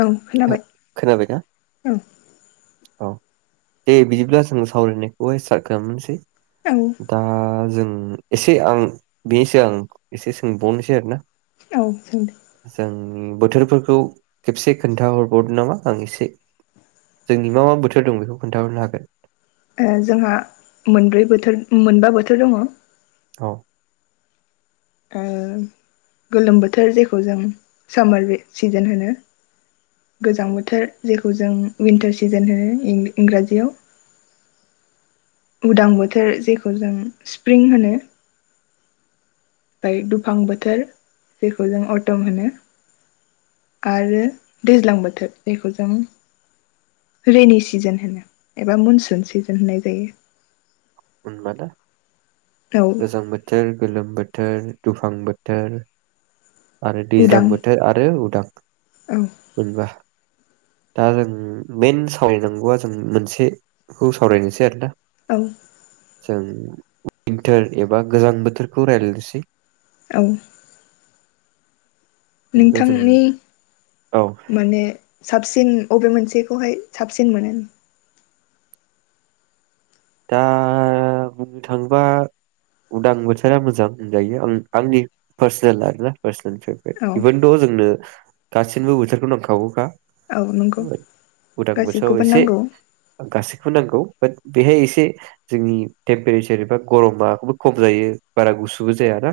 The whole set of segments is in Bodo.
औ हो, खोनाबाय खोनाबायना ओं। औ दे बिदिब्ला जों सावरायनायखौहाय स्टार्ट खालामसै औ दा जों उम एसे आं बेनोसै आं एसे सोंबावनोसै आरो ना। औ सोंदो। उम बोथोरफोरखौ खेबसे खोन्थाहरबावदो नामा ओं एसे जोंनि मा मा बोथोर दं बेखौ खोन्थाहरनो हागोन? जोंहा मोनब्रै बोथोर मोनबा बोथोर दङ' औ। उम गोलोम बोथोर जेखौ जों सामार बे सिजोन होनो गोजां बोथोर जेखौ जों विन्टार सिजोन होनो इंराजियाव उदां बोथोर जेखौ जों स्प्रिं होनो ओमाय दुफां बोथोर जेखौ जों अटम होनो आरो दैज्लां बोथोर जेखौ जों रेनि सिजोन होनो एबा मनसुन सिजोन होननाय जायो। [unintelligible] औ गोजां बोथोर गोलोम बोथोर दुफां बोथोर आरो दैज्लां उदां बोथोर आरो उदां औ मोनबा। दा जों मेन सावरायनांगौआ जों मोनसेखौ सावरायनोसै आरोना। औ। जों उइन्थार एबा गोजां बोथोरखौ रायज्लायनोसै औ। खिन्थु जों नोंथांनि औ माने साबसिन अबे मोनसेखौहाय साबसिन मोनो। दा बुंनो थाङोबा उदां बोथोरा मोजां होनजायो आं आंनि पार्सनेल आरोना पार्सेल औ [unintelligible] जोंनो गासिनोबो बोथोरखौनो नांखागौखा औ नंगौ उदां बोथोराव गासिबखौबो एसे नांगौ गासैखौबो नांगौ। बात बेहाय एसे बे जोंनि टेम्पारेसार एबा गरमाबो खम जायो बारा गुसुबो जाया ना?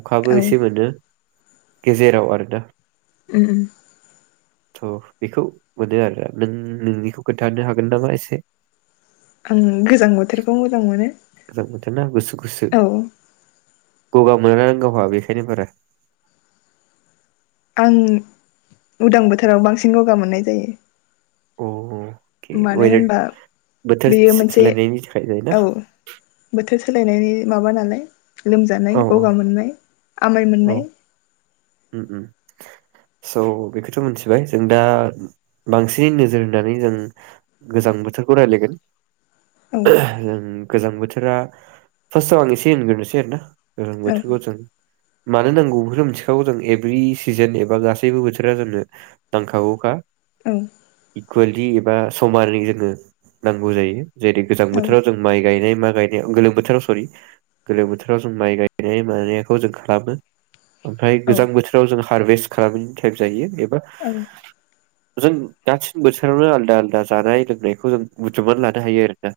अखाबो औ एसे उम मोनो। गेजेराव आरो दा उम उम। थ' बेखौ मोनो आरो नों नोंनिखौ खोन्थाहानो हागोन नामा एसे आं गोजां बोथोरखौ मोजां मोनो [unintelligible] ना गुसु [unintelligible] औ [unintelligible] गावहा बेखायनो बारा आं उदां बोथोराव बांसिन गगा मोननाय जायो अके मानो वेदार होनबा बोथोर बेयो सो- मोनसे सोलायनायनि थाखाय जायोना औ बोथोर [unintelligible] सोलायनायनि माबा नालाय औ लोमजानाय औ गगा मोननाय आमाय औ मोननाय [unintelligible] बेखौथ' मिथिबाय जों दा बांसिनै नोजोर होनानै जों गोजां बोथोरखौ राय्लायगोन औ [unintelligible] गोजां बोथोरा फार्स्ट आव आं एसे होनग्रोनोसै आरो औ ना [unintelligible] मानो नांगौ बेफोरखौ मिथिखागौ जों एभ्रि सिजोन एबा गासैबो बोथोरा जोंनो नांखागौखा। औ। इकुवेलि एबा समालि जोङो नांगौ जायो। जेरै गोजां बोथोराव जों माइ गायनाय मा। गायनायाव गोलोम बोथोराव सरि गोलोम बोथोराव जों माइ गायनाय मानायखौ जों खालामो ओमफ्राय। औ गोजां बोथोराव जों हारभेस्ट खालामनायनि टाइप जायो बे। [inaudible] औ जों बोसोरावनो आलदा आलदा जानाय लोंनायखौ जों बुथुमनानै लानो हायो आरो।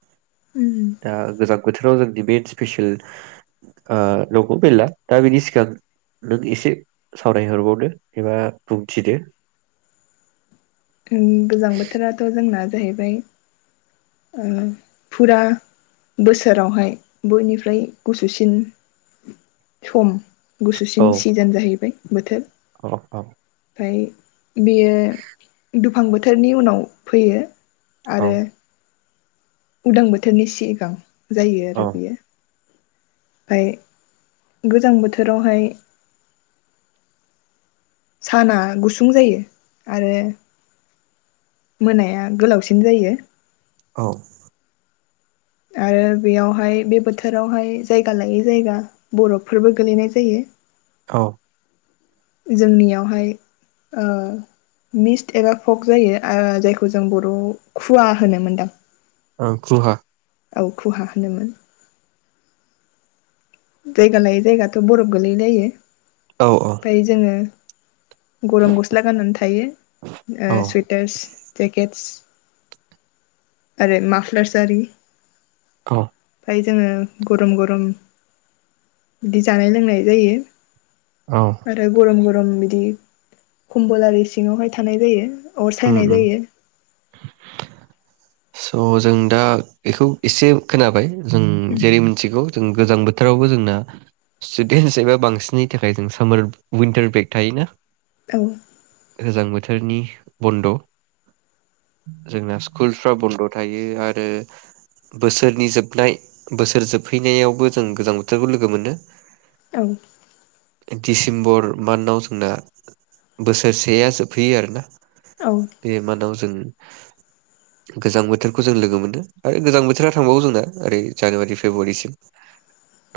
उम दा गोजां बोथोराव जोंनि। बे स्पेसियेल आ नंगौ मेला दा बेनि सिगां नों एसे। सावरायहरबावदो एबा बुंथिदो। ओ गोजां बोथोराथ' जोंना। जायैबाय फुरा बोसोरावहाय बयनिफ्राय गुसुसिन सम। औ गुसुसिन सिजोन जाहैबाय। बोथोर। औ औ। ओमफ्राय। बेयो। दुफां बोथोरनि उनाव फैयो। औ आरो। उदां बोथोरनि सिगां। जायो औ आरो बेयो। फाय गोजां बोथोरावहाय। साना गुसुं जायो आरो। मोनाया गोलावसिन जायो। औ। आरो बेयावहाय बे बोथोरावहाय जायगा लायै जायगा बरफफोरबो गोलैनाय जायो। औ। जोंनियावहाय ओ मिस्ट एबा फक जायो जायखौ जों बर'आव खुवा होनो मोनदां। ओ खुहा। औ खुहा होनोमोन। जायगा लायै जायगाथ' बरफ गोलैलायो। औ औ फाय जोङो। गरम गस्ला गाननानै थायो औ सुइटार्स जेकेट्स। आरो मफ्लार आरि। औ। फाय जोङो गरम गरम बिदि जानाय लोंनाय जायो। औ आरो गरम गरम बिदि। खमबल आरि सिङावहाय थानाय जायो अर उम सायनाय उम जायो स' जों दा बेखौ एसे खोनाबाय जों जेरै मिथिगौ जों गोजां बोथोरावबो जोंना स्टुडेन्टस एबा बांसिननि थाखाय जों सामार उइन्टार ब्रेक थायोना औ गोजां बोथोरनि बन्द' जोंना स्कुल फ्रा बन्द' थायो आरो बोसोरनि जोबनाय बोसोर जोबहैनायावबो जों गोजां बोथोरखौ लोगो मोनो औ डिसेम्बर मन्थाव जोंना बोसोरसेया जोबहैयो आरोना औ बे मादाव जों गोजां बोथोरखौ जों लोगो मोनो आरो गोजां बोथोरा थांबावो जोंना ओरै जानुवारि फेब्रुवारिसिम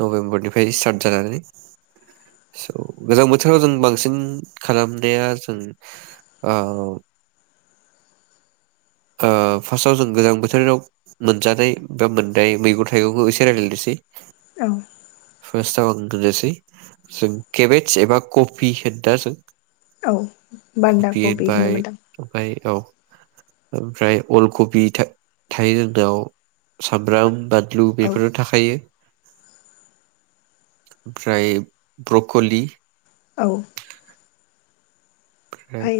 नभेम्बरनिफ्राय स्टार्ट जानानै स' गोजां बोथोराव जों बांसिन खालामनाया जों ओ फार्स्टआव जों गोजां बोथोराव मोनजानाय बा मोननाय मैगं थाइगंखौ एसे रायज्लायनोसै औ फार्स्तआव होननोसै जों केबेस एबा कफि होनो दा जों औ बान्दा कफि कबि होनबाय होनोमोनदां ओमफ्राय औ ओमफ्राय अल कबि था-थायो जोंनाव सामब्राम बान लु औ बेफोरो थाखायो ओमफ्राय ब्रकलि औ ओमफ्राय ओमफाय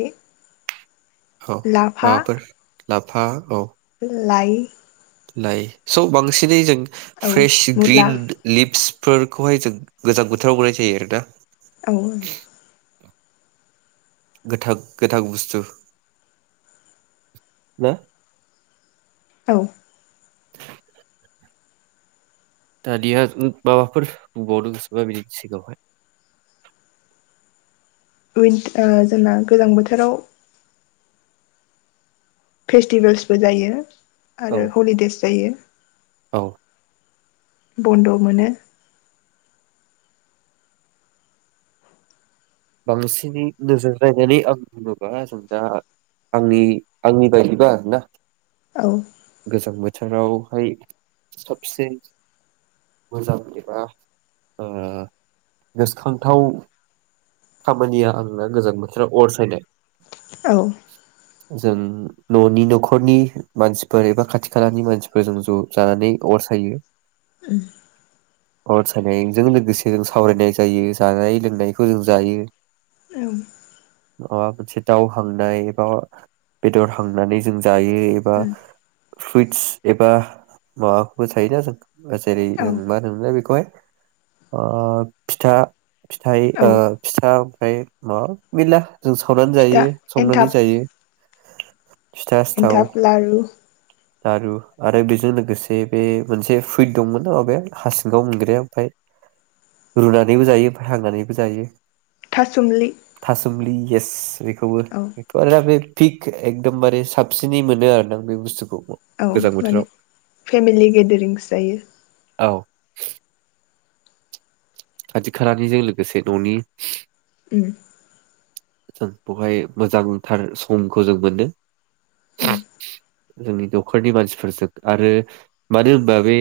औ माबाफोर लाफा औ लाइ लाइ स' बांसिनै जों औ फ्रेश मुला ग्रिन लिभस फोरखौहाय जों गोजां बोथोराव मोननाय जायो आरोना। औ गोथां गोथां बुस्थु ना? औ [inaudible] दानिया माबाफोर बुंबावनो गोसोबा बिनि सिगाङावहाय उइन्ट जोंना गोजां बोथोराव फेस्टिभेल्सबो जायो। औ आरो हलिदेयस जायो औ बन्द मोनो। बांसिनै नोजोर नायनानै आं बुङोबा जों दा आंनि आंनि बायदिबा आरोना। औ गोजां बोथोरावहाय साबसिन मोजां एबा ओ गोसोखांथाव खामानिया आंना गोजां बोथोराव अर सायनाय। औ जों न'नि नख'रनि मानसिफोर एबा खाथि खालानि मानसिफोर जों ज' जानानै अर सायो अर सायनायजों लोगोसे जों सावरायनाय जायो जानाय लोंनायखौ जों दायो माबा मोनसे दाव हांनाय एबा बेदर हांनानै जों जायो एबा फ्रुइटस एबा माबाबो थायोना जों जेरै औ ओं मा औ होनोमोनलाय बेखौहाय अ फिथा फिथाइ ओ औ ओमफाय मा [unintelligible] जों सावनानै फिथा जायो संनानै जायो। फिथा सिथाव एनथाब लारु लारु आरो बेजों लोगोसे बे मोनसे फुइद दंमोन अबे हा सिंगाव मोनग्राया ओमफाय रुनानैबो जायो ओमफ्राय हांनानैबो जायो। थासुमलि थासुमलि एस बेखौबो औ बेथ' आरो दा बे फिक एकदमबारे साबसिनै मोनो आरो ना बे बुस्थुखौ। औ गोजां माने बोथोराव फेमिलि गेदेरिंस जायो। औ खाथि खालानिजों लोगोसे न'नि। उम जों बहाय मोजांथार समखौ जों मोनो जोंनि नखरनि मानसिफोरजों आरो मानो होनबा बे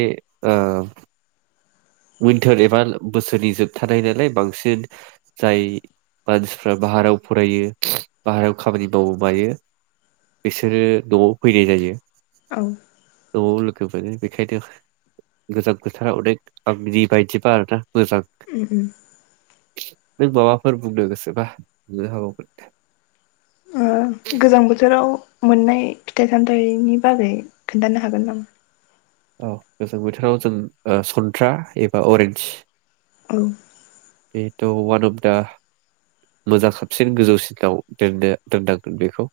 ओ उइन्टार एबा बोसोरनि जोबथानाय नालाय बांसिन जाय मानसिफ्रा बाहारायाव फरायो बाहारायाव खामानि माव मायो बिसोरो नआव फैनाय जायो औ औ लोगो मोनो बेखायनो गोजां बोथोरा अनेक आंनि बायदिबा आरोना मोजां उ उ नों माबाफोर बुंनो गोसोबा बुंनो हाबावगोन गोजां बोथोराव मोननाय फिथाइ सामथाइनि बागै खोनथानो हागोन नामा औ गोजां बोथोराव जों ओ सन्थ्रा एबा अरेन्ज औ बेथ वानब दा मोजां साबसिन गोजौसिनाव दोननो दोननांगोन बेखौ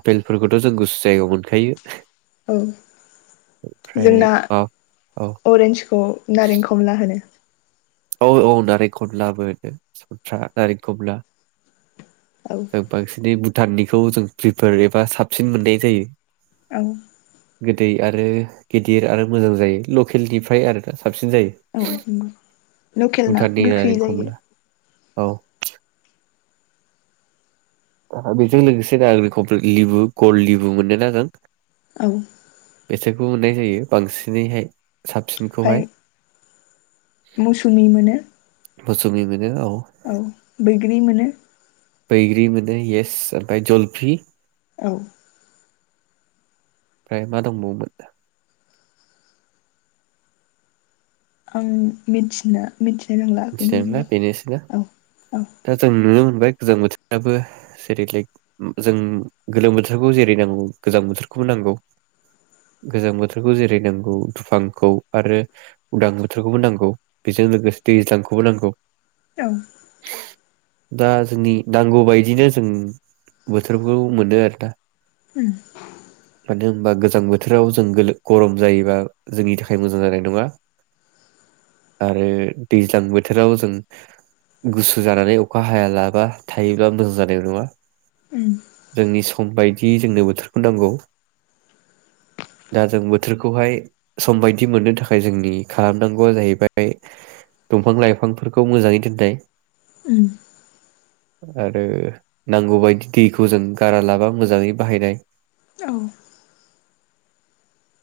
आफेलफोरखौथ जों गुसु जायगायाव मोनखायो औ ओमफ्राय जोंना अ औ अरेन्सखौ नारें खमला हो नो औ औ नारेंखमला मोनो सन्थ्रा नारेंखमला औ ओ बांसिनै बु थाननिखौ जों प्रिफार एबा साबसिन मोननाय जायो। औ गोदै आरो गिदिर आरो मोजां जायो लकेलनिफ्राय आरोना साबसिन औ जायो नंगौ लकेल ना भुटाननि गोखै नारें जायो खमला औ बेजों लोगोसे दा खौ लिबु गल लिबु मोनो नागोन औ बेसोरखौ मोननाय जायो बांसिनैहाय ओमफाय साबसिनखौहाय मौसुमि मोनो मौसुमै मो औ बैग्रि मोनो बैग्रि मोनो येस ओमफाय जलफि औ ओमफ्राय मा दंबावोमोन? आं मिथिनो मिथिनो रोंला बेनि मिथिनाय मोनला बेनोसैना अनगा औ औ दा जोंनों बाय गोजां बोथोराबो जेरै लाइक जों गोलोम बोथोरखौ जेरै नांगौ गोजां बोथोरखौबो नांगौ गोजां बोथोरखौ जेरै नांगौ दुफांखौ आरो उदां बोथोरखौबो नांगौ बेजों लोगोसे दैज्लांखौबो नांगौ औ। दा जोंनि नांगौ बायदिनो जों बोथोरखौ मोनो आरोना। उम। मानो होनबा गोजां बोथोराव जों गोलो गरम जायोबा जोंनि थाखाय मोजां जानाय नङा आरो दैज्लां बोथोराव जों गुसु जानानै अखा हायालाबा थायोब्ला मोजां जानाय नङा उम। जोंनि सम बायदि जोंनो बोथोरखौ नांगौ दा जों बोथोरखौहाय सम बायदि मोननो थाखाय जोंनि खालामनांगौआ जाहैबाय दंफां लाइफांफोरखौ मोजाङै दोननाय। उम। आरो नांगौबायदि दैखौ जों गारा लाबा मोजाङै बाहायनाय। औ।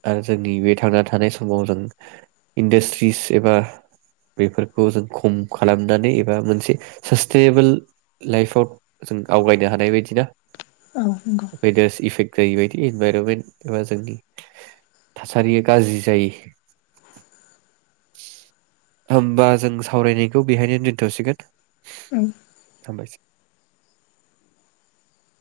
आरो जोंनि बे थांना थानाय समाव जों इन्डास्ट्रिस एबा बेफोरखौ जों खम खालामनानै बा मोनसे सासटेबोल लाइफाव जों आवगायनो हानाय बायदि ना। नंगौ बायदास इफेक्ट जायैबायदि इनभाइरनमेन्ट एबा जोंनि थासारिया गाज्रि जायो होमबा जों सावरायनायखौ बेहायनो दोन थ'सिगोन। उम। हामबायसै।